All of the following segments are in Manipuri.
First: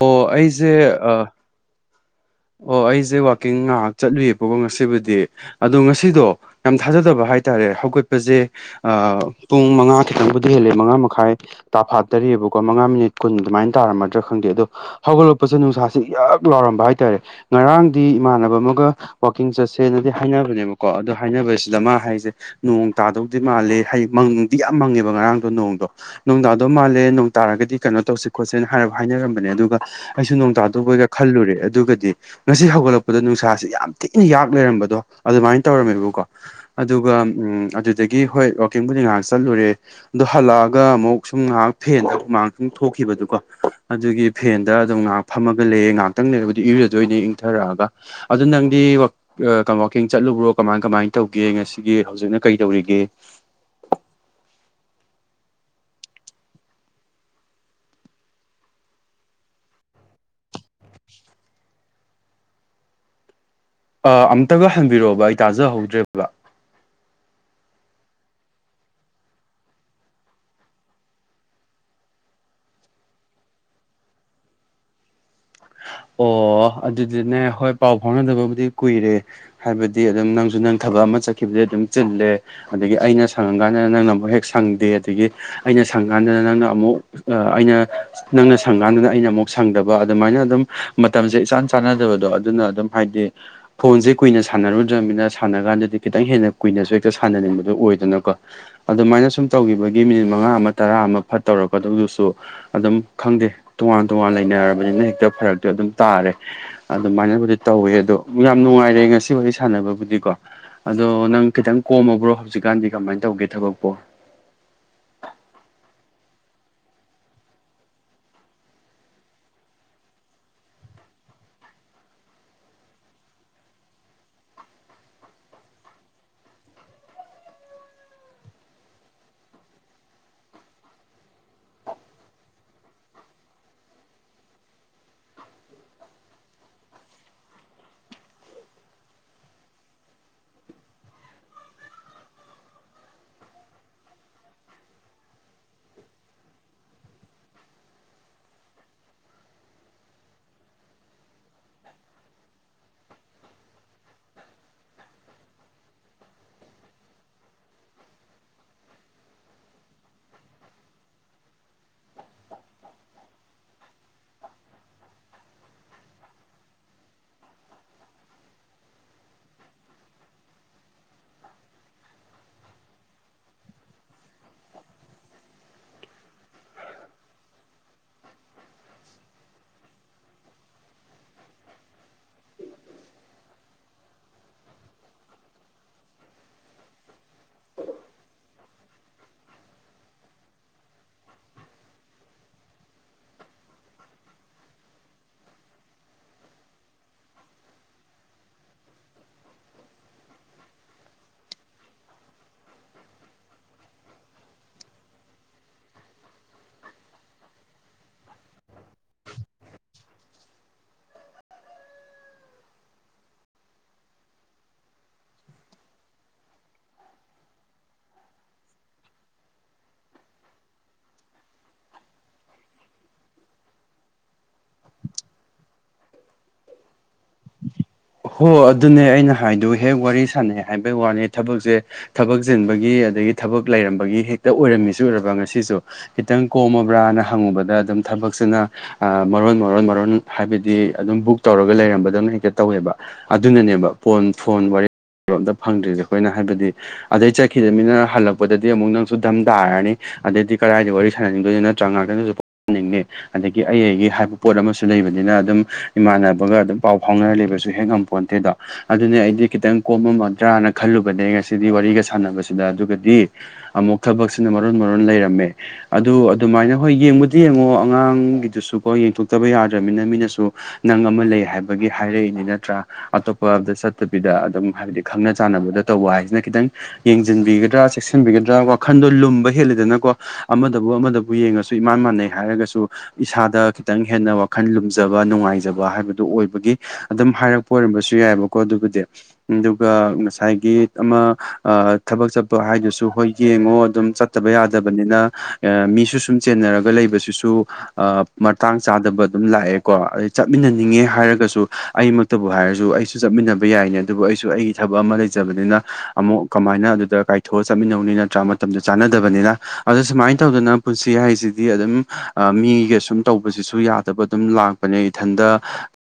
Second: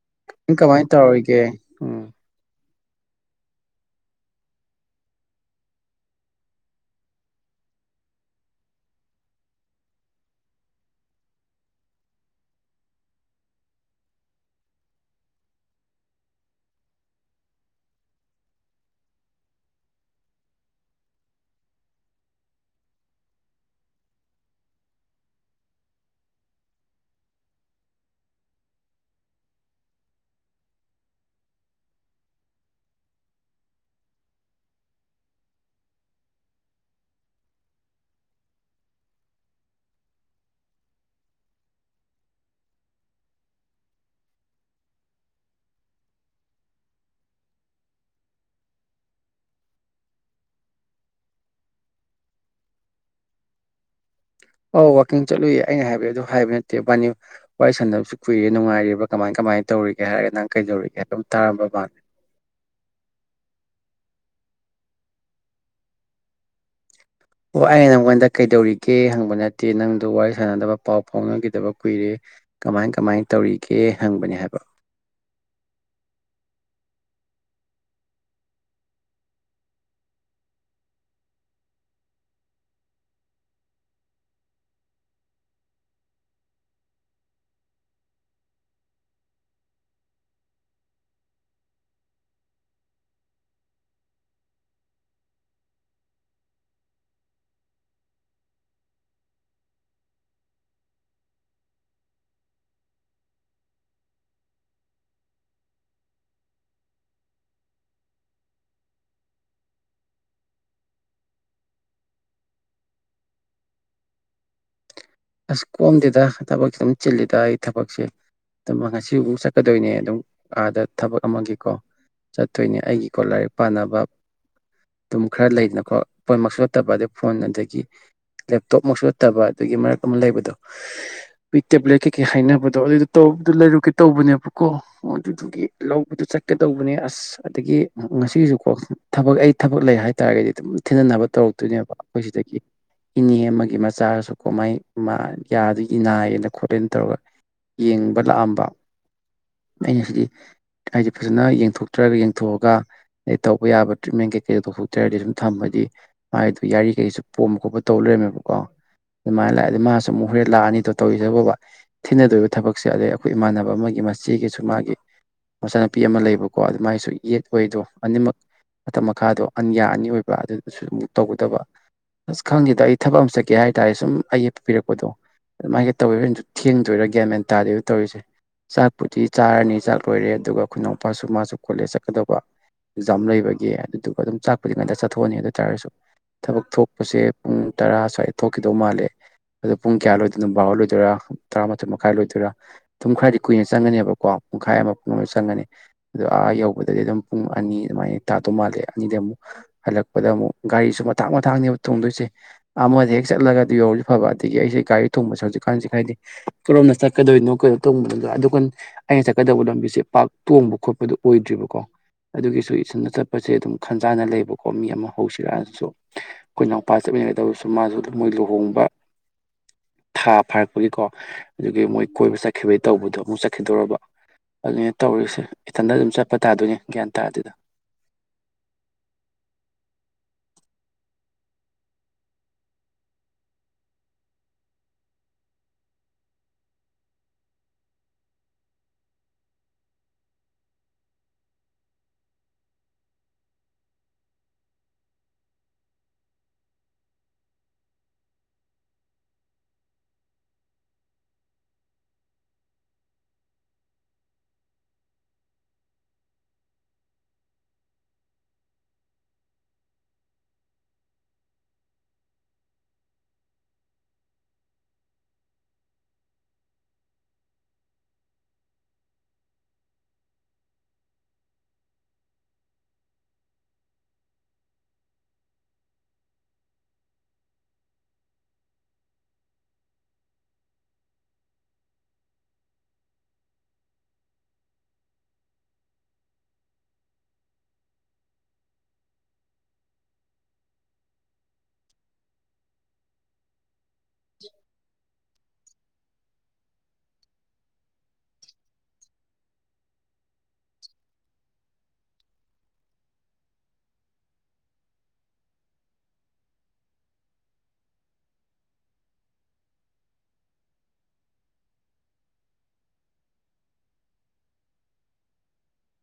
ꯑꯣ ꯅꯪ ꯑꯩꯁꯦ ꯀꯃꯥꯏꯅ ꯑꯥ ꯇꯧꯔꯤꯒꯦ ꯎꯝ ꯑꯣ ꯑꯩꯁꯦ ꯋꯥꯛꯀꯤꯡ ꯉꯥꯍꯥꯛ ꯆꯠꯂꯨꯏꯌꯦꯕꯀꯣ ꯉꯁꯤꯕꯨꯗꯤ ꯑꯗꯣ ꯉꯁꯤꯗꯣ ꯌꯥꯝ ꯊꯥꯖꯗꯕ ꯍꯥꯏꯇꯥꯔꯦ ꯍꯧꯒꯠꯄꯁꯦ ꯑꯥ ꯄꯨꯡ ꯃꯉꯥ ꯈꯤꯇꯪꯕꯨꯗꯤ ꯍꯦꯜꯂꯦ ꯃꯉꯥ ꯃꯈꯥꯏ ꯇꯥꯐꯥꯠꯇꯔꯤꯑꯦꯕꯀꯣ ꯃꯉꯥ ꯃꯤꯅꯤꯠ ꯀꯨꯟ ꯑꯗꯨꯃꯥꯏꯟ ꯇꯥꯔꯝꯃꯗ꯭ꯔꯥ ꯈꯪꯗꯦ ꯑꯗꯣ ꯍꯧꯒꯠꯂꯛꯄꯁꯦ ꯅꯨꯡꯁꯥꯥꯁ ꯌꯛ ꯂꯥꯎꯔꯝꯕ ꯍꯥꯏꯇꯥꯔꯦ ꯉꯔꯥꯡꯗꯤ ꯏꯃꯥꯟꯅꯕ ꯑꯃꯒ ꯋꯥꯋꯥꯛꯀꯤꯡ ꯆꯠꯁꯦꯅꯗꯤ ꯍꯥꯏꯅꯕꯅꯦꯕꯀꯣ ꯑꯗꯣ ꯍꯥꯏꯅꯕꯁꯤꯗ ꯃꯥ ꯍꯥꯏꯁꯦ ꯅꯣꯡ ꯇꯥꯗꯧꯗꯤ ꯃꯥꯜꯂꯦ ꯍꯩ ꯃꯪꯗꯤ ꯌꯥꯝ ꯃꯪꯉꯦꯕ ꯉꯔꯥꯡꯗꯣ ꯅꯣꯡꯗꯣ ꯅꯨꯡꯗꯥꯗꯧ ꯃꯥꯜꯂꯦ ꯅꯣꯡ ꯇꯥꯔꯒꯗꯤ ꯀꯩꯅꯣ ꯇꯧꯁꯦ ꯈꯣꯠꯁꯦꯅ ꯍꯥꯏꯅꯔꯝꯕꯅꯦ ꯑꯗꯨꯒ ꯑꯩꯁꯨ ꯅꯣꯡ ꯇꯥꯗꯧꯕꯩꯒ ꯈꯜꯂꯨꯔꯦ ꯑꯗꯨꯒꯗꯤ ꯉꯁꯤ ꯍꯧꯒꯠꯂꯛꯄꯗ ꯅꯨꯡꯁꯥꯁꯤ ꯌꯥꯝ ꯊꯤꯅ ꯌꯥꯛ ꯂꯩꯔꯝꯕꯗꯣ ꯑꯗꯨꯃꯥꯏꯅ ꯇꯧꯔꯝꯃꯦꯕꯀꯣ ꯑꯗꯨꯒ ꯎ ꯑꯗꯨꯗꯒꯤ ꯍꯣꯏ ꯋꯥꯛꯀꯤꯡꯕꯨꯗꯤ ꯉꯥꯏꯍꯥꯛ ꯆꯠꯂꯨꯔꯦ ꯑꯗꯨ ꯍꯜꯂꯛꯑꯒ ꯑꯃꯨꯛ ꯁꯨꯝ ꯉꯥꯏꯍꯥꯛ ꯐꯦꯟꯗ ꯍꯃꯥꯡ ꯁꯨꯝ ꯊꯣꯛꯈꯤꯕꯗꯨꯀꯣ ꯑꯗꯨꯒꯤ ꯐꯦꯟꯗ ꯑꯗꯨꯝ ꯉꯥꯏꯍꯥꯛ ꯐꯝꯃꯒ ꯂꯩꯌꯦꯦ ꯉꯥꯏꯍꯥꯛꯇꯪ ꯂꯩꯔꯕꯗꯤ ꯏꯔꯗꯣꯏꯅꯦ ꯏꯪꯊꯔꯛꯑꯒ ꯑꯗꯨ ꯅꯪꯗꯤ ꯀꯋꯥꯛꯀꯤꯡ ꯆꯠꯂꯨꯕ꯭ꯔꯣ ꯀꯃꯥꯏ ꯀꯃꯥꯏꯅ ꯇꯧꯒꯦ ꯉꯁꯤꯒꯤ ꯍꯧꯖꯤꯛꯅ ꯀꯩ ꯇꯧꯔꯤꯒꯦ ꯑꯧ ꯋꯥꯋꯥꯛꯀꯤꯡ ꯆꯠꯂꯨꯏ ꯑꯩꯅ ꯍꯥꯏꯕꯏ ꯑꯗꯨ ꯍꯥꯏꯕ ꯅꯠꯇꯦ [unintelligible] ꯋꯥꯔꯤ ꯁꯥꯟꯅꯕꯁꯨ ꯀꯨꯏꯔꯦ ꯉꯥꯏꯔꯤꯕ ꯀꯃꯥꯏ ꯀꯃꯥꯏꯅ ꯇꯧꯔꯤꯒꯦ ꯍꯥꯏꯔꯒ ꯅꯪ ꯀꯩꯗꯧꯔꯤꯒꯦ ꯍꯥꯏꯕꯝ ꯇꯥꯕ ꯃꯥꯥꯟ ꯑꯥ ꯑꯃꯨꯛꯇꯒ ꯍꯟꯕꯤꯔꯛꯑꯣꯕ ꯑꯩ ꯇꯥꯖꯍꯧꯗ꯭ꯔꯦꯕ ꯑꯣ ꯑꯩ ꯅꯪꯉꯣꯟꯗ ꯀꯩꯗꯧꯔꯤꯒꯦ ꯍꯪꯕ ꯅꯠꯇꯦ ꯅꯪꯗ ꯋꯥꯔꯤ ꯁꯥꯟꯅꯗꯕ ꯄꯥꯎ ꯐꯥꯎꯅꯈꯤꯗꯕ ꯀꯨꯏꯔꯦ ꯀꯃꯥꯏ ꯀꯃꯥꯏ ꯇꯧꯔꯤꯒꯦ ꯍꯪꯕꯅꯦ ꯍꯥꯏꯕ ꯑꯣ ꯑꯗꯨꯗꯤꯅꯦ ꯍꯣꯏ ꯄꯥꯎ ꯐꯥꯎꯅꯗꯕꯕꯨꯗꯤ ꯀꯨꯏꯔꯦ ꯍꯥꯏꯕꯗꯤ ꯑꯗꯨꯝ ꯅꯪꯁꯨ ꯅꯪ ꯊꯕꯛ ꯑꯃ ꯆꯠꯈꯤꯕꯗꯤ ꯑꯗꯨꯝ ꯆꯤꯜꯂꯦ ꯑꯗꯒꯤ ꯑꯩꯅ ꯁꯪꯉꯀꯥꯟꯗ ꯅꯪꯅ ꯑꯃꯨꯛ ꯍꯦꯛ ꯁꯪꯗꯦ ꯑꯗꯒꯤ ꯑꯩꯅ ꯁꯪꯉꯀꯥꯟꯗ ꯅꯪꯅ ꯑꯃꯨꯛ ꯑꯥ ꯑꯩꯅ ꯅꯪꯅ ꯁꯪꯀꯥꯟꯗꯨꯗ ꯑꯩꯅ ꯑꯃꯨꯛ ꯁꯪꯗꯕ ꯑꯗꯨꯃꯥꯏꯅ ꯑꯗꯨꯝ ꯃꯇꯝꯁꯦ ꯏꯆꯥꯟ ꯆꯥꯟꯅꯗꯕꯗꯣ ꯑꯗꯨꯅ ꯑꯗꯨꯝ ꯍꯥꯏꯗꯤ ꯐꯣꯟꯁꯦ ꯀꯨꯏꯅ ꯁꯥꯟꯅꯔꯨꯗ꯭ꯔꯕꯅꯤꯅ ꯁꯥꯟꯅ ꯀꯥꯟꯗꯗꯤ ꯈꯤꯇꯪ ꯍꯦꯟꯅ ꯀꯨꯏꯅꯁꯨ ꯍꯦꯛꯇ ꯁꯥꯟꯅꯅꯤꯡꯕꯗꯣ ꯑꯣꯏꯗꯅꯀꯣ ꯑꯗꯨꯃꯥꯏꯅ ꯁꯨꯝ ꯇꯧꯈꯤꯕꯒꯤ ꯃꯤꯅꯤꯠ ꯃꯉꯥ ꯑꯃ ꯇꯔꯥ ꯑꯃ ꯐꯠꯇꯧꯔꯛꯀꯗꯧꯗꯨꯁꯨ ꯑꯗꯨꯝ ꯈꯪꯗꯦ ꯇꯣꯉꯥꯟ ꯇꯣꯉꯥꯟ ꯂꯩꯅꯔꯕꯅꯤꯅ ꯍꯦꯛꯇ ꯐꯔꯛꯇꯤ ꯑꯗꯨꯝ ꯇꯥꯔꯦ ꯑꯗꯨꯃꯥꯏꯅꯕꯨꯗꯤ ꯇꯧꯋꯦ ꯑꯗꯣ ꯌꯥꯝ ꯅꯨꯡꯉꯥꯏꯔꯦ ꯉꯁꯤ ꯋꯥꯔꯤ ꯁꯥꯟꯅꯕꯕꯨꯗꯤꯀꯣ ꯑꯗꯣ ꯅꯪ ꯈꯤꯇꯪ ꯀꯣꯝꯃꯕ꯭ꯔꯣ ꯍꯧꯖꯤꯛꯀꯥꯟꯗꯤ ꯀꯃꯥꯏꯅ ꯇꯧꯒꯦ ꯊꯕꯛꯄꯣ ꯑꯁ ꯀꯣꯝꯗꯦꯗ ꯊꯕꯛꯁꯦ ꯑꯗꯨꯝ ꯆꯤꯜꯂꯤꯗ ꯑꯩ ꯊꯕꯛꯁꯦ ꯉꯁꯤꯃꯨ ꯆꯠꯀꯗꯣꯏꯅꯦ ꯑꯗꯨꯝ ꯑꯥꯗ ꯊꯕꯛ ꯑꯃꯒꯤꯀꯣ ꯆꯠꯇꯣꯏꯅꯦ ꯑꯩꯒꯤꯀꯣ ꯂꯥꯏꯔꯤꯛ ꯄꯥꯅꯕ ꯑꯗꯨꯝ ꯈꯔ ꯂꯩꯗꯅꯀꯣ ꯄꯣꯏꯅꯃꯛꯁꯨ ꯅꯠꯇꯕ ꯑꯗꯩ ꯐꯣꯟ ꯑꯗꯒꯤ ꯂꯦꯞꯇꯣꯞꯃꯨꯛꯁꯨ ꯅꯠꯇꯕ ꯑꯗꯨꯒꯤ ꯃꯔꯛ ꯑꯃ ꯂꯩꯕꯗꯣ ꯄꯤꯛꯇ ꯄꯤꯔꯛꯈꯤꯈ‌ꯦ ꯍꯥꯏꯅꯕꯗ‌ꫭ ꯑꯗꯨꯗ ꯇꯧ ꯂꯩꯔꯨꯀ‌ꯦ ꯇꯧꯕꯅ‌ꯦꯕꯀ‌ꫭ ꯑꯣ ꯑꯗꯨꯗꯨꯒꯤ ꯂꯧꯕꯗꯨ ꯆꯠꯀꯗꯧꯕꯅꯦ ꯑꯁ ꯑꯁ ꯑꯗꯒꯤ ꯉꯁꯤꯒꯤꯁꯨꯀꯣ ꯊꯕꯛ ꯑꯩ ꯊꯕꯛ ꯂꯩ ꯍꯥꯏꯇꯥꯔꯒꯗꯤ ꯑꯗꯨꯝ ꯊꯤꯅꯅꯕ ꯇꯧꯔꯛꯇꯣꯏꯅꯦꯕ ꯑꯩꯈꯣꯏ ꯁꯤꯗꯒꯤ ꯏꯅꯦ ꯑꯃꯒꯤ ꯃꯆꯥꯔꯁꯨ ꯀꯣ ꯃꯥꯏ ꯃꯥ ꯌꯥꯗꯨ ꯅꯥꯏꯌꯦꯅ ꯈꯣꯠꯂꯦꯅ ꯇꯧꯔꯒ ꯌꯦꯡꯕ ꯂꯥꯛꯑꯝꯕ ꯑꯩꯅ ꯁꯤꯗꯤ ꯍꯥꯏꯗꯤ ꯐꯖꯅ ꯌꯦꯡꯊꯣꯛꯇ꯭ꯔꯒ ꯌꯦꯡꯊꯣꯛꯑꯒ ꯑꯗꯩ ꯇꯧꯕ ꯌꯥꯕ ꯇ꯭ꯔꯤꯠꯃꯦꯟ ꯀꯩꯀꯩ ꯇꯧꯊꯣꯛꯇ꯭ꯔꯆꯔꯗꯤ ꯁꯨꯝ ꯊꯝꯃꯗꯤ ꯃꯥꯏꯗꯨ ꯌꯥꯔꯤꯈꯩꯁꯨ ꯄꯣꯝꯕ ꯈꯣꯠꯄ ꯇꯧ ꯂꯩꯔꯝꯃꯦꯕꯀꯣ ꯑꯗꯨꯃꯥꯏꯅ ꯂꯥꯛꯑ ꯑꯗꯩ ꯃꯥꯁꯨ ꯑꯃꯨꯛ ꯍꯣꯔꯦꯟ ꯂꯥꯛꯑꯅꯤꯗꯣ ꯇꯧꯔꯤꯁꯦꯕꯣꯕꯥ ꯊꯤꯅꯗꯣꯏꯔꯤꯕ ꯊꯕꯛꯁꯦ ꯑꯗꯩ ꯑꯩꯈꯣꯏ ꯏꯃꯥꯟꯅꯕ ꯑꯃꯒꯤ ꯃꯆꯦꯒꯤꯁꯨ ꯃꯥꯒꯤ ꯃꯆꯥꯅꯨꯄꯤ ꯑꯃ ꯂꯩꯕꯀꯣ ꯑꯗꯨꯃꯥꯏꯅꯁꯨ ꯌꯦꯠ ꯑꯣꯏꯗꯣ ꯑꯅꯤꯃꯛ ꯃꯇꯝ ꯃꯈꯥꯗꯣ ꯑꯟꯌꯥ ꯑꯅꯤ ꯑꯣꯏꯕ ꯑꯗꯨꯗꯁꯨ ꯑꯗꯨꯨ ꯇꯧꯒꯗꯕ ꯑꯁ ꯈꯪꯉꯦꯗ ꯑꯩ ꯊꯕꯛ ꯑꯃ ꯆꯠꯀꯦ ꯍꯥꯏꯇꯥꯔꯦ ꯁꯨꯝ ꯑꯩ ꯄꯤꯔꯛꯄꯗꯣ ꯑꯗꯨꯃꯥꯏꯒꯤ ꯇꯧꯔꯥꯒ ꯊꯦꯡꯗꯣꯏꯔꯥ ꯒ꯭ꯌꯥ ꯃꯦꯟ ꯇꯥꯗꯣꯏꯕ ꯇꯧꯔꯤꯁꯦ ꯆꯥꯛꯄꯨꯗꯤ ꯆꯥꯔꯅꯤ ꯆꯥꯛ ꯂꯣꯏꯔꯦ ꯑꯗꯨꯒ ꯈ‌ꫭꯏꯅꯥꯎꯄꯥꯁꯨ ꯃꯥꯁꯨ ꯀꯣꯜꯂꯦ ꯆꯠꯀꯗꯧꯕ ꯑꯦꯛꯖꯥꯝ ꯂꯩꯕꯒꯤ ꯑꯗꯨꯗꯨꯒ ꯑꯗꯨꯝ ꯆꯥꯛꯄꯨꯗꯤ ꯉꯥꯛꯇ ꯆꯠꯊꯣꯛꯑꯅꯤ ꯑꯗꯨ ꯑꯣꯏꯇꯥꯥꯔꯒꯁꯨ ꯊꯕꯛ ꯊꯣꯛꯄꯁꯦ ꯄꯨꯡ ꯇꯔꯥ ꯁ꯭ꯋꯥꯏꯗ ꯊꯣꯛꯈꯤꯗꯧ ꯃꯥꯜꯂꯦ ꯑꯗꯣ ꯄꯨꯡ ꯀꯌꯥ ꯂꯣꯏꯗꯣꯏꯅꯣ ꯕꯥꯔꯣ ꯂꯣꯏꯗꯣꯏꯔꯥ ꯇꯔꯥꯃꯊꯣꯏ ꯃꯈꯥꯏ ꯂꯣꯏꯗꯣꯏꯔꯥ ꯇꯨꯝ ꯈꯔꯗꯤ ꯀꯨꯏꯅ ꯆꯪꯒꯅꯦꯕꯀꯣ ꯄꯨꯡꯈꯥꯏ ꯑꯃ ꯄꯨꯡ ꯑꯃ ꯆꯪꯒꯅꯤ ꯑꯗꯣ ꯑꯥ ꯌꯧꯕꯗꯗꯤ ꯑꯗꯨꯝ ꯄꯨꯡ ꯑꯅꯤ ꯑꯗꯨꯃꯥꯏꯅ ꯇꯥꯗꯧ ꯃꯥꯜꯂꯦ ꯑꯅꯤꯗꯤ ꯑꯃꯨꯛ ꯍꯜꯂꯛꯄꯗ ꯑꯃꯨꯛ ꯒꯥꯔꯤꯁꯨ ꯃꯊꯥꯡ ꯃꯊꯥꯡꯅꯦꯕ ꯊꯣꯡꯗꯣꯏꯁꯦ ꯑꯃꯗ ꯍꯦꯛ ꯆꯠꯂꯒ ꯑꯗꯨ ꯌꯧꯔꯖꯨ ꯐꯕ ꯑꯗꯒꯤ ꯑꯩꯁꯦ ꯒꯥꯔꯤ ꯊꯣꯡꯕꯁꯦ ꯍꯧꯖꯤꯛꯀꯥꯟꯁꯦ ꯍꯥꯏꯗꯤ ꯀꯔꯣꯝꯅ ꯆꯠꯀꯗꯣꯏꯅꯣ ꯀꯗꯣ ꯊꯣꯡꯕꯒ ꯑꯗꯣ ꯈꯟ ꯑꯩꯅ ꯆꯠꯀꯗꯧꯕ ꯂꯝꯕꯤꯁꯦ ꯄꯥꯛ ꯇꯣꯡꯕ ꯈꯣꯠꯄꯗꯨ ꯑꯣꯏꯗ꯭ꯔꯤꯕꯀꯣ ꯑꯗꯨꯒꯤꯁꯨ ꯏꯁꯟꯗ ꯆꯠꯄꯁꯦ ꯑꯗꯨꯝ ꯈꯟꯖꯥꯟꯅ ꯂꯩꯕꯀꯣ ꯃꯤ ꯑꯃ ꯍꯧꯁꯤꯔꯥꯟꯁꯨ ꯑꯈꯣꯏ ꯅꯥꯎꯄꯥ ꯆꯠꯃꯤꯟꯅꯒꯗꯕꯁꯨ ꯃꯥꯁꯨ ꯃꯣꯏ ꯂꯨꯍꯣꯡꯕ ꯊꯥ ꯐꯥꯔꯛꯄꯒꯤꯀꯣ ꯑꯗꯨꯒꯤ ꯃꯣꯏ ꯀꯣꯏꯕ ꯆꯠꯈꯤꯕꯒꯤ ꯇꯧꯕꯗꯣ ꯑꯃꯨꯛ ꯆꯠꯈꯤꯗꯣꯔꯔꯕ ꯑꯗꯨꯅꯦ ꯇꯧꯔꯤꯁꯦ ꯏꯊꯟꯇ ꯑꯗꯨꯝ ꯆꯠꯄ ꯇꯥꯗꯣꯏꯅꯦ ꯒ꯭ꯌꯥꯟ ꯇꯥꯗꯦꯗ ꯍꯣ ꯑꯗꯨꯅꯦ ꯑꯩꯅ ꯍꯥꯏꯗꯨ ꯍꯦꯛ ꯋꯥꯔꯤ ꯁꯥꯟꯅꯩ ꯍꯥꯏꯕꯩ ꯋꯥꯅꯤ ꯊꯕꯛꯁꯦ ꯊꯕꯛ ꯆꯤꯟꯕꯒꯤ ꯑꯗꯒꯤ ꯊꯕꯛ ꯂꯩꯔꯝꯕꯒꯤ ꯍꯦꯛꯇ ꯑꯣꯏꯔꯝꯃꯤꯁꯨ ꯑꯣꯏꯔꯕ ꯉꯁꯤꯁꯨ ꯈꯤꯇꯪ ꯀꯣꯝꯃꯕ꯭ꯔꯥꯅ ꯍꯪꯉꯨꯕꯗ ꯑꯗꯨꯝ ꯊꯕꯛꯁꯤꯅ ꯑ ꯃꯔꯣꯟ ꯃꯔꯣꯟ ꯃꯔꯣꯟ ꯍꯥꯏꯕꯗꯤ ꯑꯗꯨꯝ ꯕꯨꯛ ꯇꯧꯔꯒ ꯂꯩꯔꯝꯕꯗꯧꯅ ꯍꯦꯛꯇ ꯇꯧꯋꯦꯕ ꯑꯗꯨꯅꯅꯦꯕ ꯄꯣꯟ ꯐꯣꯟ ꯋꯥꯔꯤ ꯑꯝꯇ ꯐꯪꯗ꯭ꯔꯤꯁꯦ ꯑꯈꯣꯏꯅ ꯍꯥꯏꯕꯗꯤ ꯑꯗꯩ ꯆꯠꯈꯤꯗꯃꯤꯅ ꯍꯜꯂꯛꯄꯗꯗꯤ ꯑꯃꯨꯛ ꯅꯪꯁꯨ ꯙꯝ ꯇꯥꯔꯅꯤ ꯑꯗꯩꯗꯤ ꯀꯔꯥꯏꯗ ꯋꯥꯔꯤ ꯁꯥꯟꯅꯅꯤꯡꯗꯣꯏꯅꯣ ꯅꯠꯇ꯭ꯔꯒ ꯉꯥꯛꯇꯗꯁꯨꯍꯟꯅꯤꯡꯉꯤ ꯑꯗꯒꯤ ꯑꯩ ꯑꯩꯒꯤ ꯍꯥꯏꯕ ꯄꯣꯠ ꯑꯃꯁꯨ ꯂꯩꯕꯅꯤꯅ ꯑꯗꯨꯝ ꯏꯃꯥꯟꯅꯕꯒ ꯑꯗꯨꯝ ꯄꯥꯎ ꯐꯥꯎꯅꯔ ꯂꯩꯕꯁꯨ ꯍꯦꯛ ꯉꯝꯄꯣꯟꯇꯦꯗꯣ ꯑꯗꯨꯅꯦ ꯑꯩꯗꯤ ꯈꯤꯇꯪ ꯀꯣꯝꯃꯝꯃꯗ꯭ꯔꯥꯅ ꯈꯜꯂꯨꯕꯅꯦ ꯉꯁꯤꯗꯤ ꯋꯥꯔꯤꯒ ꯁꯥꯟꯅꯕꯁꯤꯗ ꯑꯗꯨꯒꯗꯤ ꯑꯃꯨꯛ ꯊꯕꯛꯁꯤꯅ ꯃꯔꯣꯟ ꯃꯔꯣꯟ ꯂꯩꯔꯝꯃꯦ ꯑꯗꯨ ꯑꯗꯨꯃꯥꯏꯅ ꯍꯣꯏ ꯌꯦꯡꯕꯨꯗꯤ ꯌꯦꯡꯉꯣ ꯑꯉꯥꯡꯒꯤꯗꯨꯁꯨꯀꯣ ꯌꯦꯡꯊꯣꯛꯇꯕ ꯌꯥꯗ꯭ꯔꯃꯤꯅ ꯃꯤꯅꯁꯨ ꯅꯪ ꯑꯃ ꯂꯩ ꯍꯥꯏꯕꯒꯤ ꯍꯥꯏꯔꯛꯏꯅꯤ ꯅꯠ ꯇ꯭ꯔꯥ ꯑꯇꯣꯞꯄ ꯑꯃꯗ ꯆꯠꯇꯕꯤꯗ ꯑꯗꯨꯝ ꯍꯥꯏꯕꯗꯤ ꯈꯪꯅ ꯆꯥꯟꯅꯕꯗ ꯇꯧꯕ ꯍꯥꯏꯁꯤꯅ ꯈꯤꯇꯪ ꯌꯦꯡꯁꯤꯟꯕꯤꯒꯗ꯭ꯔꯥ ꯆꯦꯛꯁꯤꯟꯕꯤꯒꯗ꯭ꯔꯥ ꯋꯥꯈꯟꯗꯣ ꯂꯨꯝꯕ ꯍꯦꯜꯂꯤꯗꯅꯀꯣ ꯑꯃꯗꯕꯨ ꯑꯃꯗꯕꯨ ꯌꯦꯡꯉꯁꯨ ꯏꯃꯥꯟ ꯃꯥꯟꯅꯩ ꯍꯥꯏꯔꯒꯁꯨ ꯏꯁꯥꯗ ꯈꯤꯇꯪ ꯍꯦꯟꯅ ꯋꯥꯈꯜ ꯂꯨꯝꯖꯕ ꯅꯨꯡꯉꯥꯏꯖꯕ ꯍꯥꯏꯕꯗꯨ ꯑꯣꯏꯕꯒꯤ ꯑꯗꯨꯝ ꯍꯥꯏꯔꯛꯄ ꯑꯣꯏꯔꯝꯕꯁꯨ ꯌꯥꯏꯑꯕꯀꯣ ꯑꯗꯨꯕꯨꯗꯤ ꯑꯗꯨꯒ ꯉꯁꯥꯏꯒꯤ ꯑꯃ ꯑ ꯊꯕꯛ ꯆꯠꯄ ꯍꯥꯏꯗꯨꯁꯨ ꯍꯣꯏ ꯌꯦꯡꯉꯣ ꯑꯗꯨꯝ ꯆꯠꯇꯕ ꯌꯥꯗꯕꯅꯤꯅ ꯑ ꯃꯤꯁꯨ ꯁꯨꯝ ꯆꯦꯟꯅꯔꯒ ꯂꯩꯕꯁꯤꯁꯨ ꯑ ꯃꯇꯥꯡ ꯆꯥꯗꯕ ꯑꯗꯨꯝ ꯂꯥꯛꯑꯦꯀꯣ ꯑꯗꯩ ꯆꯠꯃꯤꯟꯅꯅꯤꯡꯉꯦ ꯍꯥꯏꯔꯒꯁꯨ ꯑꯩ ꯇꯕꯨ ꯍꯥꯏꯔꯁꯨ ꯑꯩꯁꯨ ꯆꯠꯃꯤꯟꯅꯕ ꯌꯥꯏꯅꯦ ꯑꯗꯨꯕꯨ ꯑꯩꯁꯨ ꯑꯩꯒꯤ ꯊꯕꯛ ꯑꯃ ꯂꯩꯖꯕꯅꯤꯅ ꯑꯃꯨꯛ ꯀꯃꯥꯏꯅ ꯑꯗꯨꯗ ꯀꯥꯏ ꯊꯣꯛꯑ ꯆꯠꯃꯤꯟꯅꯧꯅꯤ ꯅꯠꯇ꯭ꯔꯥ ꯃꯇꯝꯗ ꯆꯥꯟꯅꯗꯕꯅꯤꯅ ꯑꯗꯨ ꯁꯨꯃꯥꯏꯟ ꯇꯧꯗꯅ ꯄꯨꯟꯁꯤ ꯍꯥꯏꯁꯤꯗꯤ ꯑꯗꯨꯝ ꯑ ꯃꯤꯒ ꯁꯨꯝ ꯇꯧꯕꯁꯤꯁꯨ ꯌꯥꯗꯕ ꯑꯗꯨꯝ ꯂꯥꯛꯄꯅꯦ ꯏꯊꯟꯗ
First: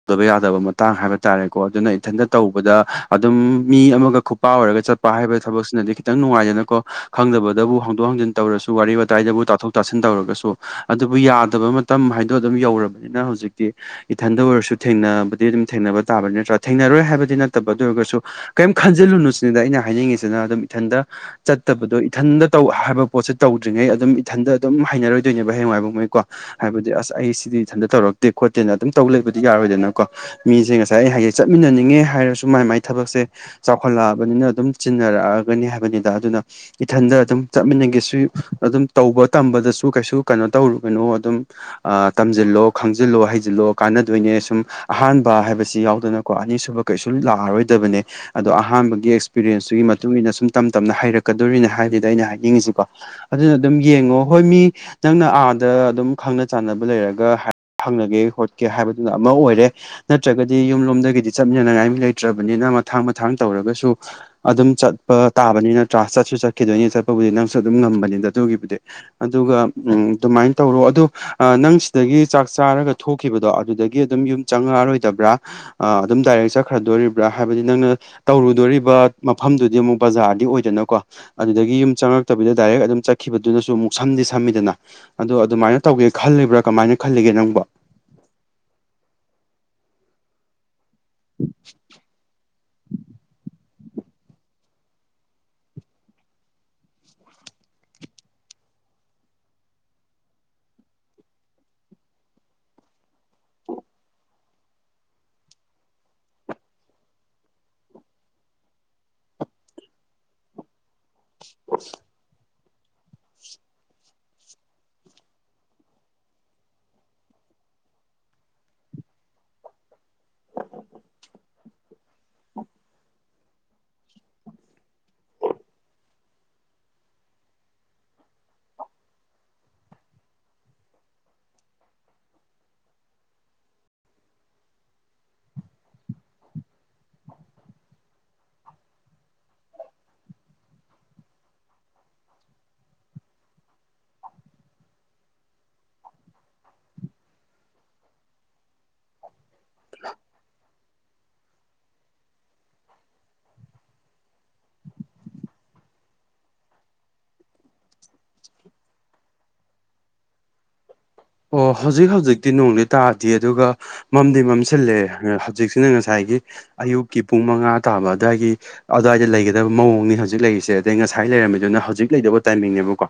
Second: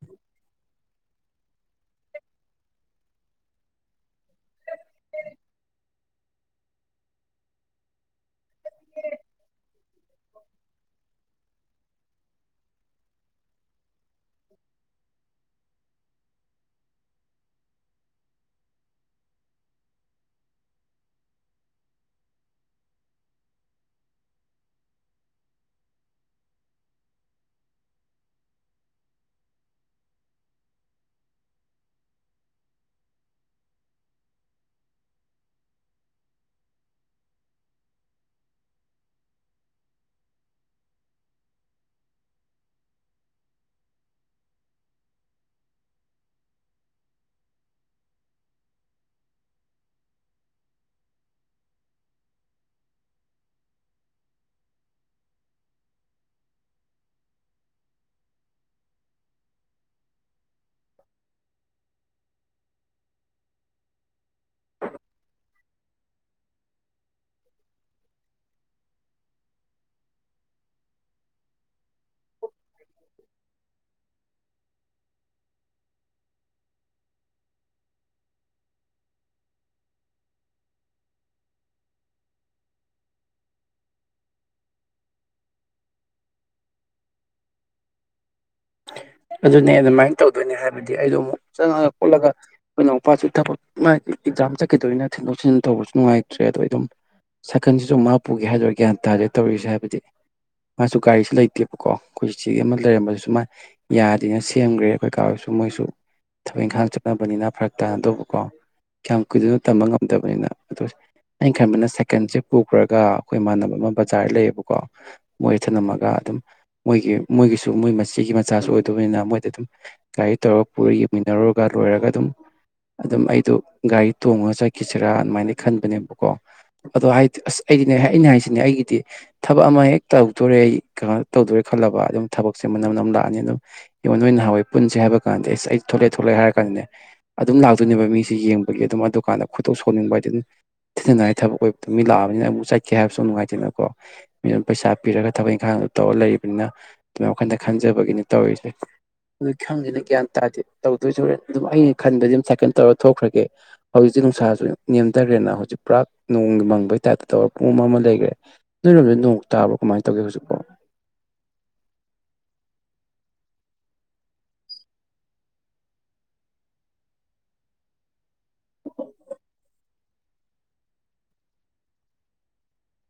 ꯇꯧꯗꯕ ꯌꯥꯗꯕ ꯃꯇꯥꯡ ꯍꯥꯏꯕ ꯇꯥꯔꯦꯀꯣ ꯑꯗꯨꯅ ꯏꯊꯟꯇ ꯇꯧꯕꯗ ꯑꯗꯨꯝ ꯃꯤ ꯑꯃꯒ ꯈꯨꯄꯥ ꯑꯣꯏꯔꯒ ꯆꯠꯄ ꯍꯥꯏꯕ ꯊꯕꯛꯁꯤꯅꯗꯤ ꯈꯤꯇꯪ ꯅꯨꯡꯉꯥꯏꯗꯅꯀꯣ ꯈꯪꯗꯕꯗꯕꯨ ꯍꯥꯡꯗꯣꯛ ꯍꯥꯡꯖꯤꯟ ꯇꯧꯔꯁꯨ ꯋꯥꯔꯤ ꯋꯥꯇꯥꯏꯗꯕꯨ ꯇꯥꯊꯣꯛ ꯇꯥꯁꯤꯟ ꯇꯧꯔꯒꯁꯨ ꯑꯗꯨꯕꯨ ꯌꯥꯗꯕ ꯃꯇꯝ ꯍꯥꯏꯗꯣ ꯑꯗꯨꯝ ꯌꯧꯔꯕꯅꯤꯅ ꯍꯧꯖꯤꯛꯇꯤ ꯏꯊꯟꯗ ꯑꯣꯏꯔꯁꯨ ꯊꯦꯡꯅꯕꯗꯤ ꯑꯗꯨꯝ ꯊꯦꯡꯅꯕ ꯇꯥꯕꯅꯤ ꯅꯠꯇ꯭ꯔꯥ ꯊꯦꯡꯅꯔꯣꯏ ꯍꯥꯏꯕꯗꯤ ꯅꯠꯇꯕ ꯑꯗꯨ ꯑꯣꯏꯔꯒꯁꯨ ꯀꯩꯝ ꯈꯟꯖꯤꯜꯂꯨꯅꯨ ꯁꯤꯅꯤꯗ ꯑꯩꯅ ꯍꯥꯏꯅꯤꯡꯉꯤꯁꯤꯅ ꯑꯗꯨꯝ ꯏꯊꯟꯇ ꯆꯠꯇꯕꯗꯣ ꯏꯊꯟꯗ ꯇꯧ ꯍꯥꯏꯕ ꯄꯣꯠꯁꯦ ꯇꯧꯗ꯭ꯔꯤꯉꯩ ꯑꯗꯨꯝ ꯏꯊꯟꯗ ꯑꯗꯨꯝ ꯍꯩꯅꯔꯣꯏꯗꯣꯏꯅꯦꯕ ꯍꯌꯦꯡꯋꯥꯥꯏꯕꯥꯎꯉꯩꯀꯣ ꯍꯥꯏꯕꯗꯤ ꯑꯁ ꯑꯩ ꯁꯤꯗꯤ ꯏꯊꯟꯇ ꯇꯧꯔꯛꯇꯦ ꯈꯣꯠꯇꯦꯅ ꯑꯗꯨꯝ ꯇꯧ ꯂꯩꯕꯗꯤ ꯌꯥꯔꯣꯏꯗꯅꯀꯣ ꯃꯤꯁꯦ ꯉ ꯁꯥꯏ ꯑꯩ ꯍꯥꯏꯖꯦ ꯆꯠꯃꯤꯟꯅꯅꯤꯡꯉꯦ ꯍꯥꯏꯔꯁꯨ ꯃꯥꯏ ꯃꯥꯏ ꯊꯕꯛꯁꯦ ꯆꯥꯎꯈꯠꯂꯛꯑꯕꯅꯤꯅ ꯑꯗꯨꯝ ꯆꯤꯟꯅꯔꯛꯑꯒꯅꯤ ꯍꯥꯏꯕꯅꯤꯗ ꯑꯗꯨꯅ ꯏꯊꯟꯗ ꯑꯗꯨꯝ ꯆꯠꯃꯤꯟꯅꯒꯦꯁꯨ ꯑꯗꯨꯝ ꯇꯧꯕ ꯇꯝꯕꯗꯁꯨ ꯀꯩꯁꯨ ꯀꯩꯅꯣ ꯇꯧꯔꯨꯒꯤꯅꯣ ꯑꯗꯨꯝ ꯑꯥ ꯇꯝꯖꯤꯜꯂꯣ ꯈꯪꯖꯤꯜꯂꯣ ꯍꯩꯖꯤꯜꯂꯣ ꯀꯥꯟꯅꯗꯣꯏꯅꯦ ꯁꯨꯝ ꯑꯍꯥꯟꯕ ꯍꯥꯏꯕ ꯑꯁꯤ ꯌꯥꯎꯗꯅꯀꯣ ꯑꯅꯤꯁꯨꯕ ꯀꯩꯁꯨ ꯂꯥꯛꯑꯔꯣꯏꯗꯕꯅꯦ ꯑꯗꯣ ꯑꯍꯥꯟꯕꯒꯤ ꯑꯦꯛꯁꯄꯤꯔꯦꯟꯁꯇꯨꯒꯤ ꯑꯗꯣ ꯑꯍꯥꯟꯕꯒꯤ ꯑꯦꯛꯁꯄꯤꯔꯤꯌꯦꯟꯁꯇꯨꯒꯤ ꯃꯇꯨꯡ ꯏꯟꯅ ꯁꯨꯝ ꯇꯝ ꯇꯝꯅ ꯍꯩꯔꯛꯀꯗꯣꯔꯤꯅꯦ ꯍꯥꯏꯗꯨꯅꯦ ꯑꯩꯅ ꯍꯥꯏꯅꯤꯡꯉꯤꯁꯤꯀꯣ ꯑꯗꯨꯅ ꯑꯗꯨꯝ ꯌꯦꯡꯉꯣ ꯍꯣꯏ ꯃꯤ ꯅꯪꯅ ꯑꯥꯗ ꯑꯗꯨꯝ ꯈꯪꯅ ꯆꯥꯟꯅꯕ ꯂꯩꯔꯒ ꯍꯥꯏ ꯍꯪꯅꯒꯦ ꯈꯣꯠꯀꯦ ꯍꯥꯏꯕꯗꯨꯅ ꯑꯃ ꯑꯣꯏꯔꯦ ꯅꯠ ꯇ꯭ꯔꯒꯗꯤ ꯌꯨꯝ ꯂꯣꯝꯗꯒꯤꯗꯤ ꯆꯠꯃꯤꯟꯅꯅꯉꯥꯏ ꯃꯤ ꯂꯩꯇ꯭ꯔꯥꯕꯅꯤꯅ ꯃꯊꯥꯡ ꯃꯊꯥꯡ ꯇꯧꯔꯒꯁꯨ ꯑꯗꯨꯝ ꯆꯠꯄ ꯇꯥꯕꯅꯤ ꯅꯠꯇ꯭ꯔꯥ ꯆꯠꯁꯨ ꯆꯠꯈꯤꯗꯣꯏꯅꯤ ꯆꯠꯄꯕꯨꯗꯤ ꯅꯪꯁꯨ ꯑꯗꯨꯝ ꯉꯝꯕꯅꯤꯗ ꯑꯗꯨꯒꯤꯕꯨꯗꯤ ꯑꯗꯨꯒ ꯎꯝ ꯑꯗꯨꯃꯥꯏ ꯇꯧꯔꯣ ꯑꯗꯨ ꯑꯥ ꯅꯪ ꯁꯤꯗꯒꯤ ꯆꯥꯛ ꯆꯥꯔꯒ ꯊꯣꯛꯈꯤꯕꯗꯣ ꯑꯗꯨꯗꯒꯤ ꯑꯗꯨꯝ ꯌꯨꯝ ꯆꯪꯉꯛꯑꯔꯣꯏ ꯗꯕ꯭ꯔꯥ ꯑꯥ ꯑꯗꯨꯝ ꯗꯥꯏꯔꯦꯛ ꯆꯠꯈ꯭ꯔꯥꯗꯣꯔꯤꯕ꯭ꯔꯥ ꯍꯥꯏꯕꯗꯤ ꯅꯪꯅ ꯇꯧꯔꯨꯗꯣꯔꯤꯕ ꯃꯐꯝꯗꯨꯗꯤ ꯑꯃꯨꯛ ꯕꯖꯥꯔꯗꯤ ꯑꯣꯏꯗꯅꯀꯣ ꯑꯗꯨꯗꯒꯤ ꯌꯨꯝ ꯆꯪꯉꯛꯇꯕꯤꯗ ꯗꯥꯏꯔꯦꯛ ꯑꯗꯨꯝ ꯆꯠꯈꯤꯕꯗꯨꯅꯁꯨ ꯑꯃꯨꯛ ꯁꯝꯗꯤ ꯁꯝꯃꯤꯗꯅ ꯑꯗꯣ ꯑꯗꯨꯃꯥꯏꯅ ꯇꯧꯒꯦ ꯈꯜꯂꯤꯕ꯭ꯔꯥ ꯀꯃꯥꯏꯅ ꯈꯜꯂꯤꯒꯦ ꯅꯪꯕꯣ ꯑꯗꯨꯅꯦ ꯑꯗꯨꯃꯥꯏꯅ ꯇꯧꯗꯣꯏꯅꯦ ꯍꯥꯏꯕꯗꯤ ꯑꯩꯗꯣ ꯑꯃꯨꯛ ꯆꯪꯉꯛꯑꯥ ꯈꯣꯠꯂꯒ ꯑꯩꯈꯣꯏ ꯅꯥꯎꯄꯥꯁꯨ ꯊꯕꯛ ꯃꯥ ꯑꯦꯛꯖꯥꯝ ꯆꯠꯈꯤꯗꯣꯏꯅ ꯊꯤꯟꯗꯣꯛ ꯊꯤꯟꯖꯤꯟ ꯇꯧꯕꯁꯨ ꯅꯨꯡꯉꯥꯏꯇ꯭ꯔꯦ ꯑꯗꯣ ꯑꯩ ꯑꯗꯨꯝ ꯁꯥꯏꯀꯜꯁꯤꯁꯨ ꯃꯥ ꯄꯨꯒꯦ ꯍꯥꯏꯗꯣꯏꯔꯥ ꯒ꯭ꯌꯥꯟ ꯇꯥꯗꯦ ꯇꯧꯔꯤꯁꯦ ꯍꯥꯏꯕꯗꯤ ꯃꯥꯁꯨ ꯒꯥꯔꯤꯁꯦ ꯂꯩꯇꯦꯕꯀꯣ ꯑꯩꯈꯣꯏ ꯆꯤꯆꯦꯒꯤ ꯑꯃ ꯂꯩꯔꯝꯕꯗꯨꯁꯨ ꯃꯥꯏ ꯌꯥꯗꯦꯅ ꯁꯦꯝꯒ꯭ꯔꯦ ꯑꯩꯈꯣꯏ ꯀꯥ ꯍꯣꯏꯁꯨ ꯃꯣꯏꯁꯨ ꯊꯕꯛ ꯏꯪꯈꯥꯡ ꯆꯠꯅꯕꯅꯤꯅ ꯐꯔꯛ ꯇꯥꯅꯗꯧꯕꯀꯣ ꯀꯌꯥꯝ ꯀꯨꯏꯗꯣꯏꯅꯣ ꯇꯝꯕ ꯉꯝꯗꯕꯅꯤꯅ ꯑꯗꯨ ꯑꯩ ꯈꯟꯕꯅ ꯁꯥꯏꯀꯟꯁꯦ ꯄꯨꯈ꯭ꯔꯥꯒ ꯑꯩꯈꯣꯏ ꯏꯃꯥꯟꯅꯕ ꯑꯃ ꯕꯖꯥꯔ ꯂꯩꯌꯦꯕꯀꯣ ꯃꯣꯏ ꯊꯅꯝꯃꯥꯒ ꯑꯗꯨꯝ ꯃꯣꯏꯒꯤ ꯃꯣꯏꯒꯤꯁꯨ ꯃꯣꯏ ꯃꯆꯦꯒꯤ ꯃꯆꯥꯁꯨ ꯑꯣꯏꯗꯧꯕꯅꯤꯅ ꯃꯣꯏꯗ ꯑꯗꯨꯝ ꯒꯥꯔꯤ ꯇꯧꯔꯒ ꯄꯨꯔ ꯌꯦꯡꯃꯤꯟꯅꯔꯨꯔꯒ ꯂꯣꯏꯔꯒ ꯑꯗꯨꯝ ꯑꯗꯨꯝ ꯑꯩꯗꯣ ꯒꯥꯔꯤ ꯇꯣꯡꯉꯒ ꯆꯠꯈꯤꯁꯤꯔꯥ ꯑꯗꯨꯃꯥꯏꯅ ꯈꯟꯕꯅꯦꯕꯀꯣ ꯑꯗꯣ ꯍꯥꯏꯗꯤ ꯑꯁ ꯑꯩꯗꯤꯅꯦ ꯑꯩꯅ ꯍꯥꯏꯁꯤꯅꯦ ꯑꯩꯒꯤꯗꯤ ꯊꯕꯛ ꯑꯃ ꯍꯦꯛ ꯇꯧꯗꯣꯔꯦ ꯀꯩꯅꯣ ꯇꯧꯗꯣꯔꯦ ꯈꯜꯂꯕ ꯑꯗꯨꯝ ꯊꯕꯛꯁꯦ ꯃꯅꯝ ꯅꯝ ꯂꯥꯛ ꯍꯥꯏꯗꯤ ꯑꯗꯨꯝ ꯑꯣꯏ ꯅꯍꯥꯟ ꯋꯥꯏ ꯄꯨꯟꯁꯦ ꯍꯥꯏꯕ ꯀꯥꯟꯗꯤ ꯑꯁ ꯑꯩ ꯊꯣꯛꯂꯦ ꯊꯣꯛꯂꯛꯑꯦ ꯍꯥꯏꯔ ꯀꯥꯟꯗꯅꯦ ꯑꯗꯨꯝ ꯂꯥꯛꯇꯣꯏꯅꯦꯕ ꯃꯤꯁꯦ ꯌꯦꯡꯕꯒꯤ ꯑꯗꯨꯝ ꯑꯗꯨꯀꯥꯟꯗ ꯈꯣꯏꯗꯧ ꯁꯧꯅꯤꯡꯕ ꯍꯥꯏꯗꯤ ꯑꯗꯨꯝ ꯊꯦꯡꯊꯅꯤꯡꯉꯥꯏ ꯊꯕꯛ ꯑꯣꯏꯕꯅ ꯃꯤ ꯂꯥꯛꯑꯕꯅꯤꯅ ꯑꯃꯨꯛ ꯆꯠꯀꯦ ꯍꯥꯏꯕꯁꯨ ꯅꯨꯡꯉꯥꯏꯇꯦꯅꯀꯣ ꯃꯤꯅ ꯄꯩꯁꯥ ꯄꯤꯔꯒ ꯊꯕꯛ ꯏꯪꯈꯥꯡꯗꯨꯝ ꯇꯧꯔꯥ ꯂꯩꯔꯤꯕꯅꯤꯅ ꯑꯗꯨꯃꯥꯏꯅ ꯋꯥꯈꯟꯗ ꯈꯟ ꯈꯟꯖꯕꯒꯤꯅꯤ ꯇꯧꯔꯤꯁꯦ ꯑꯗꯨ ꯈꯪꯗꯦꯅꯦ ꯒ꯭ꯌꯥꯟ ꯇꯥꯗꯦ ꯇꯧꯗꯣꯏꯁꯦ ꯍꯣꯔꯦꯟ ꯑꯗꯨꯝ ꯑꯩꯅ ꯈꯟꯕꯗꯤ ꯑꯗꯨꯝ ꯁꯥꯏꯀꯜ ꯇꯧꯔꯥ ꯊꯣꯛꯈ꯭ꯔꯥꯒꯦ ꯍꯧꯖꯤꯛꯁꯤ ꯅꯨꯡꯁꯥꯁꯨ ꯅꯦꯝꯗꯔꯦꯅ ꯍꯧꯖꯤꯛ ꯄꯨꯔꯥ ꯅꯣꯡ ꯃꯪꯕꯒꯤ ꯇꯥꯏꯞꯇ ꯇꯧꯔꯒ ꯄꯨꯡꯃꯝ ꯃꯝꯃꯒ ꯂꯩꯒꯔꯦ ꯅꯣꯏꯔꯣꯝꯗ ꯅꯣꯡ ꯇꯥꯕ꯭ꯔꯣ ꯀꯃꯥꯏ ꯇꯧꯒꯦ ꯍꯧꯖꯤꯛꯄꯣ ꯑꯣ ꯍꯧꯖꯤꯛ ꯍꯧꯖꯤꯛꯇꯤ ꯅꯣꯡꯗꯤ ꯇꯥꯗꯤꯌꯦ ꯑꯗꯨꯒ ꯃꯝꯗꯤ ꯃꯝꯁꯤꯜꯂꯦ ꯍꯧꯖꯤꯛꯁꯤꯅ ꯉꯁꯥꯏꯒꯤ ꯑꯌꯨꯛꯀꯤ ꯄꯨꯡ ꯃꯉꯥ ꯇꯥꯕ ꯑꯗꯥꯏꯒꯤ ꯑꯗꯨꯋꯥꯏꯗ ꯂꯩꯒꯗꯕ ꯃꯑꯣꯡꯅꯤ ꯍꯧꯖꯤꯛ ꯂꯩꯔꯤꯁꯦ ꯑꯗꯩ ꯉꯁꯥꯏ ꯂꯩꯔꯝꯃꯤꯗꯨꯅ ꯍꯧꯖꯤꯛ ꯂꯩꯗꯧꯕ ꯇꯥꯏꯃꯤꯡꯅꯦꯕꯀꯣ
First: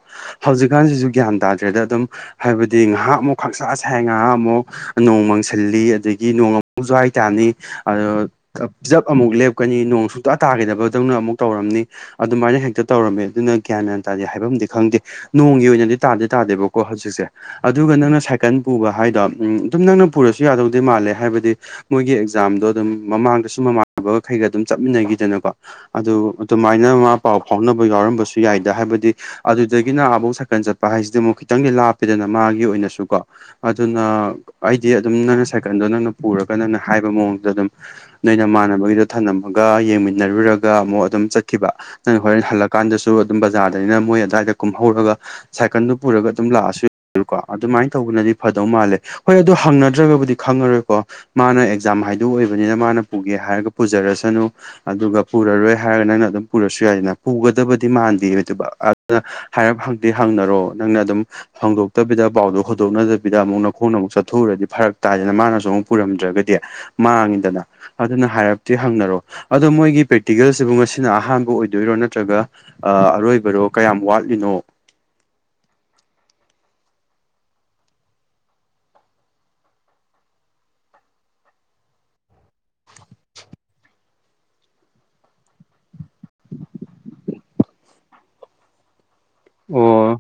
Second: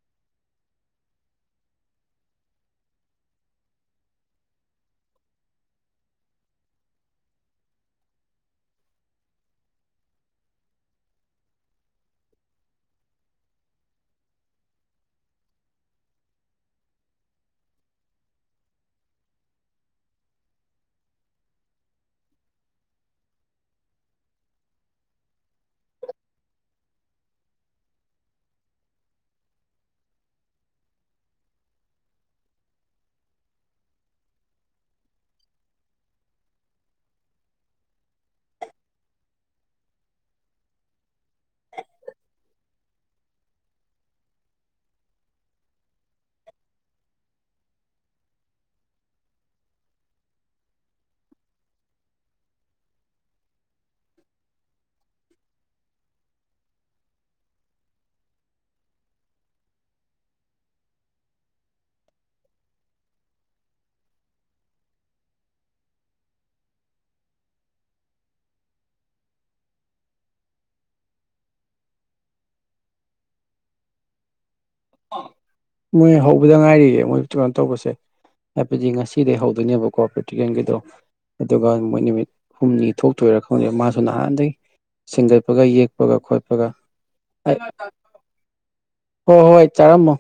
ꯍꯧꯖꯤꯛꯀꯥꯟꯁꯤꯁꯨ ꯒ꯭ꯌꯥꯟ ꯇꯥꯗ꯭ꯔꯦꯗ ꯑꯗꯨꯝ ꯍꯥꯏꯕ ꯗꯤ ꯉꯥꯍꯥꯛ ꯑꯃꯨꯛ ꯈꯪꯁꯥ ꯁꯥꯏ ꯉꯥꯍꯥꯛ ꯑꯃꯨꯛ ꯅꯣꯡ ꯃꯥꯡꯁꯤꯜꯂꯤ ꯑꯗꯒꯤ ꯅꯣꯡ ꯑꯃꯨꯛ ꯖꯋꯥꯏ ꯇꯥꯅꯤ ꯑꯗꯣ ꯆꯞ ꯑꯃꯨꯛ ꯂꯦꯞꯀꯅꯤ ꯅꯣꯡ ꯁꯨꯡꯇ ꯇꯥꯒꯤꯗꯕꯗꯧꯅ ꯑꯃꯨꯛ ꯇꯧꯔꯝꯅꯤ ꯑꯗꯨꯃꯥꯏꯅ ꯍꯦꯛꯇ ꯇꯧꯔꯝꯃꯦ ꯑꯗꯨꯅ ꯒ꯭ꯌꯥꯟ ꯌꯥꯝ ꯇꯥꯗꯦ ꯍꯥꯏꯕꯝꯗꯤ ꯈꯪꯗꯦ ꯅꯣꯡꯒꯤ ꯑꯣꯏꯅꯗꯤ ꯇꯥꯗꯤ ꯇꯥꯗꯦꯕꯀꯣ ꯍꯧꯖꯤꯛꯁꯦ ꯑꯗꯨꯒ ꯅꯪꯅ ꯁꯥꯏꯀꯜ ꯄꯨꯕ ꯍꯥꯏꯗꯣ ꯎꯝ ꯑꯗꯨꯝ ꯅꯪꯅ ꯄꯨꯔꯁꯨ ꯌꯥꯗꯧꯗꯤ ꯃꯥꯜꯂꯦ ꯍꯥꯏꯕꯗꯤ ꯃꯣꯏꯒꯤ ꯑꯦꯛꯖꯥꯝꯗꯣ ꯑꯗꯨꯝ ꯃꯃꯥꯡꯗꯁꯨ ꯃꯃꯥꯟꯅꯕꯈꯩꯒ ꯑꯗꯨꯝ ꯆꯠꯃꯤꯟꯅꯈꯤꯗꯅꯀꯣ ꯑꯗꯨ ꯑꯗꯨꯃꯥꯏꯅ ꯃꯥ ꯄꯥꯎ ꯐꯥꯎꯅꯕ ꯌꯥꯎꯔꯝꯕꯁꯨ ꯌꯥꯏꯗ ꯍꯥꯏꯕꯗꯤ ꯑꯗꯨꯗꯒꯤꯅ ꯑꯕꯣꯛ ꯁꯥꯏꯀꯜ ꯆꯠꯄ ꯍꯥꯏꯁꯤꯗꯤ ꯑꯃꯨꯛ ꯈꯤꯇꯪꯗꯤ ꯂꯥꯞꯄꯦꯗꯅ ꯃꯥꯒꯤ ꯑꯣꯏꯅꯁꯨ ꯀꯣ ꯑꯗꯨꯅ ꯑꯩꯗꯤ ꯑꯗꯨꯝ ꯅꯪꯅ ꯁꯥꯏꯀꯜꯗꯣ ꯅꯪꯅ ꯄꯨꯔꯒ ꯅꯪꯅ ꯍꯥꯏꯕ ꯃꯑꯣꯡꯗ ꯑꯗꯨꯝ ꯅꯣꯏ ꯅꯃꯥꯟꯅꯕꯒꯤꯗ ꯊꯝꯂꯝꯃꯒ ꯌꯦꯡꯃꯤꯟꯅꯔꯨꯔꯒ ꯑꯃꯨꯛ ꯑꯗꯨꯝ ꯆꯠꯈꯤꯕ ꯅꯪ ꯍꯣꯔꯦꯟ ꯍꯜꯂꯛꯑꯥ ꯀꯥꯟꯗꯁꯨ ꯑꯗꯨꯝ ꯕꯖꯥꯔꯗꯩꯅ ꯃꯣꯏ ꯑꯗꯥꯏꯗ ꯀꯨꯝꯍꯧꯔꯒ ꯁꯥꯏꯀꯜꯗꯨ ꯄꯨꯔꯒ ꯑꯗꯨꯝ ꯂꯥꯛꯑꯁꯨ ꯑꯗꯨ ꯀꯣ ꯑꯗꯨꯃꯥꯏꯅ ꯇꯧꯕꯅꯗꯤ ꯐꯗꯧ ꯃꯥꯜꯂꯦ ꯍꯣꯏ ꯑꯗꯨ ꯍꯪꯅꯗ꯭ꯔꯒꯕꯨꯗꯤ ꯈꯪꯉꯔꯣꯏꯀꯣ ꯃꯥꯅ ꯑꯦꯛꯖꯥꯝ ꯍꯥꯏꯗꯣ ꯑꯣꯏꯕꯅꯤꯅ ꯃꯥꯅ ꯄꯨꯒꯦ ꯍꯥꯏꯔꯒ ꯄꯨꯖꯔꯁꯅꯨ ꯑꯗꯨꯒ ꯄꯨꯔꯔꯣꯏ ꯍꯥꯏꯔꯒ ꯅꯪꯅ ꯑꯗꯨꯝ ꯄꯨꯔꯁꯨ ꯌꯥꯏꯅ ꯄꯨꯒꯗꯕꯗꯤ ꯃꯥꯟꯗꯦ ꯑꯗꯨ ꯑꯗꯨꯅ ꯍꯥꯏꯔꯞ ꯍꯪꯗꯤ ꯍꯪꯅꯔꯣ ꯅꯪꯅ ꯑꯗꯨꯝ ꯍꯪꯗꯣꯛꯇꯕꯤꯗ ꯄꯥꯎꯗꯣ ꯍꯧꯗꯣꯛꯅꯗꯕꯤꯗ ꯑꯃꯨꯛ ꯅꯈꯣꯡꯅ ꯑꯃꯨꯛ ꯆꯠꯊꯣꯛꯎꯔꯗꯤ ꯐꯔꯛ ꯇꯥꯏꯗꯅ ꯃꯥꯅꯁꯨ ꯑꯃꯨꯛ ꯄꯨꯔꯝꯗ꯭ꯔꯒꯗꯤ ꯃꯥꯡꯉꯤꯗꯅ ꯑꯗꯨꯅ ꯍꯥꯏꯔꯞꯇꯤ ꯍꯪꯅꯔꯣ ꯑꯗꯣ ꯃꯣꯏꯒꯤ ꯄ꯭ꯔꯦꯛꯇꯤꯀꯦꯜꯁꯤꯕꯨ ꯉꯁꯤꯅ ꯑꯍꯥꯟꯕ ꯑꯣꯏꯗꯣꯏꯔꯣ ꯅꯠꯇ꯭ꯔꯒ ꯑ ꯑꯔꯣꯏꯕꯔꯣ ꯀꯌꯥꯝ ꯋꯥꯠꯂꯤꯅꯣ ꯃꯣꯏ ꯍꯧꯕꯗ ꯉꯥꯏꯔꯤꯌꯦ ꯃꯣꯏ ꯀꯩꯅꯣ ꯇꯧꯕꯁꯦ ꯍꯥꯏꯕꯗꯤ ꯉꯁꯤꯗꯩ ꯍꯧꯗꯣꯏꯅꯦꯕꯀꯣ ꯄ꯭ꯔꯦꯛꯇꯤꯀꯦꯜꯒꯤꯗꯣ ꯑꯗꯨꯒ ꯃꯣꯏ ꯅꯨꯃꯤꯠ ꯍꯨꯝꯅꯤ ꯊꯣꯛꯇꯣꯏꯔꯥ ꯈꯪꯗꯦ ꯃꯥꯁꯨ ꯅꯍꯥꯟꯗꯒꯤ ꯁꯤꯟꯒꯠꯄꯒ ꯌꯦꯛꯄꯒ ꯈꯣꯠꯄꯒ ꯍꯣꯏ ꯍꯣꯏ ꯑꯣ ꯆꯥꯔꯝꯃꯣ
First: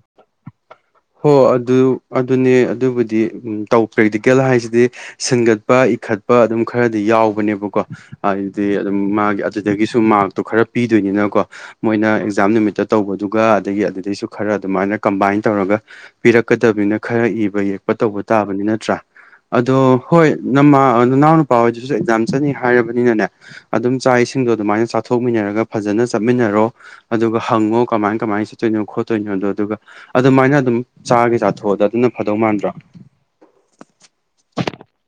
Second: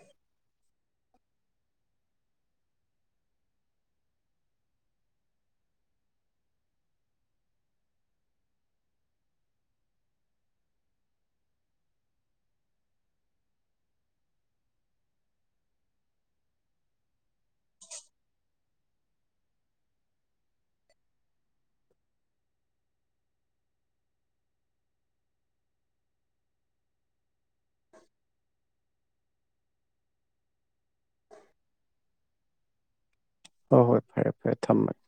ꯍꯣ ꯑꯗꯨ ꯑꯗꯨꯅꯦ ꯑꯗꯨꯕꯨꯗꯤ ꯇꯧ ꯄ꯭ꯔꯦꯛꯇꯤꯀꯦꯜ ꯍꯥꯏꯁꯤꯗꯤ ꯁꯤꯟꯒꯠꯄ ꯏꯈꯠꯄ ꯑꯗꯨꯝ ꯈꯔꯗꯤ ꯌꯥꯎꯕꯅꯦꯕꯀꯣ ꯍꯥꯏꯗꯤ ꯑꯗꯨꯝ ꯃꯥꯒꯤ ꯑꯗꯨꯗꯒꯤꯁꯨ ꯃꯥꯔꯛꯇꯣ ꯈꯔ ꯄꯤꯗꯣꯏꯅꯤꯅꯀꯣ ꯃꯣꯏꯅ ꯑꯦꯛꯖꯥꯝ ꯅꯨꯃꯤꯠꯇ ꯇꯧꯕꯗꯨꯒ ꯑꯗꯒꯤ ꯑꯗꯨꯗꯩꯁꯨ ꯈꯔ ꯑꯗꯨꯃꯥꯏꯅ ꯀꯝꯕꯥꯏꯟ ꯇꯧꯔꯒ ꯄꯤꯔꯛꯀꯗꯕꯅꯤꯅ ꯈꯔ ꯏꯕ ꯌꯦꯛꯄ ꯇꯧꯕ ꯇꯥꯕꯅꯤ ꯅꯠꯇ꯭ꯔꯥ ꯑꯗꯣ ꯍꯣꯏ ꯅꯃꯥ ꯅꯅꯥꯎ ꯅꯨꯄꯥ ꯍꯣꯏꯗꯨꯁꯨ ꯑꯦꯛꯖꯥꯝ ꯆꯠꯅꯤ ꯍꯥꯏꯔꯕꯅꯤꯅꯅꯦ ꯑꯗꯨꯝ ꯆꯥꯛ ꯏꯁꯤꯡꯗꯣ ꯑꯗꯨꯃꯥꯏꯅ ꯆꯥꯊꯣꯛꯃꯤꯟꯅꯔꯒ ꯐꯖꯅ ꯆꯠꯃꯤꯟꯅꯔꯣ ꯑꯗꯨꯒ ꯍꯪꯉꯣ ꯀꯃꯥꯏ ꯀꯃꯥꯏꯅ ꯆꯠꯇꯣꯏꯅꯣ ꯈꯣꯠꯇꯣꯏꯅꯣꯗꯣ ꯑꯗꯨꯒ ꯑꯗꯨꯃꯥꯏꯅ ꯑꯗꯨꯝ ꯆꯥꯒꯦ ꯆꯥꯊꯣꯛꯑꯣꯗ ꯑꯗꯨꯅ ꯐꯗꯧ ꯃꯥꯟꯗ꯭ꯔꯣ ꯍꯣꯏ ꯍꯣꯏ ꯐꯔꯦ ꯐꯔꯦ ꯊꯝꯃꯒꯦ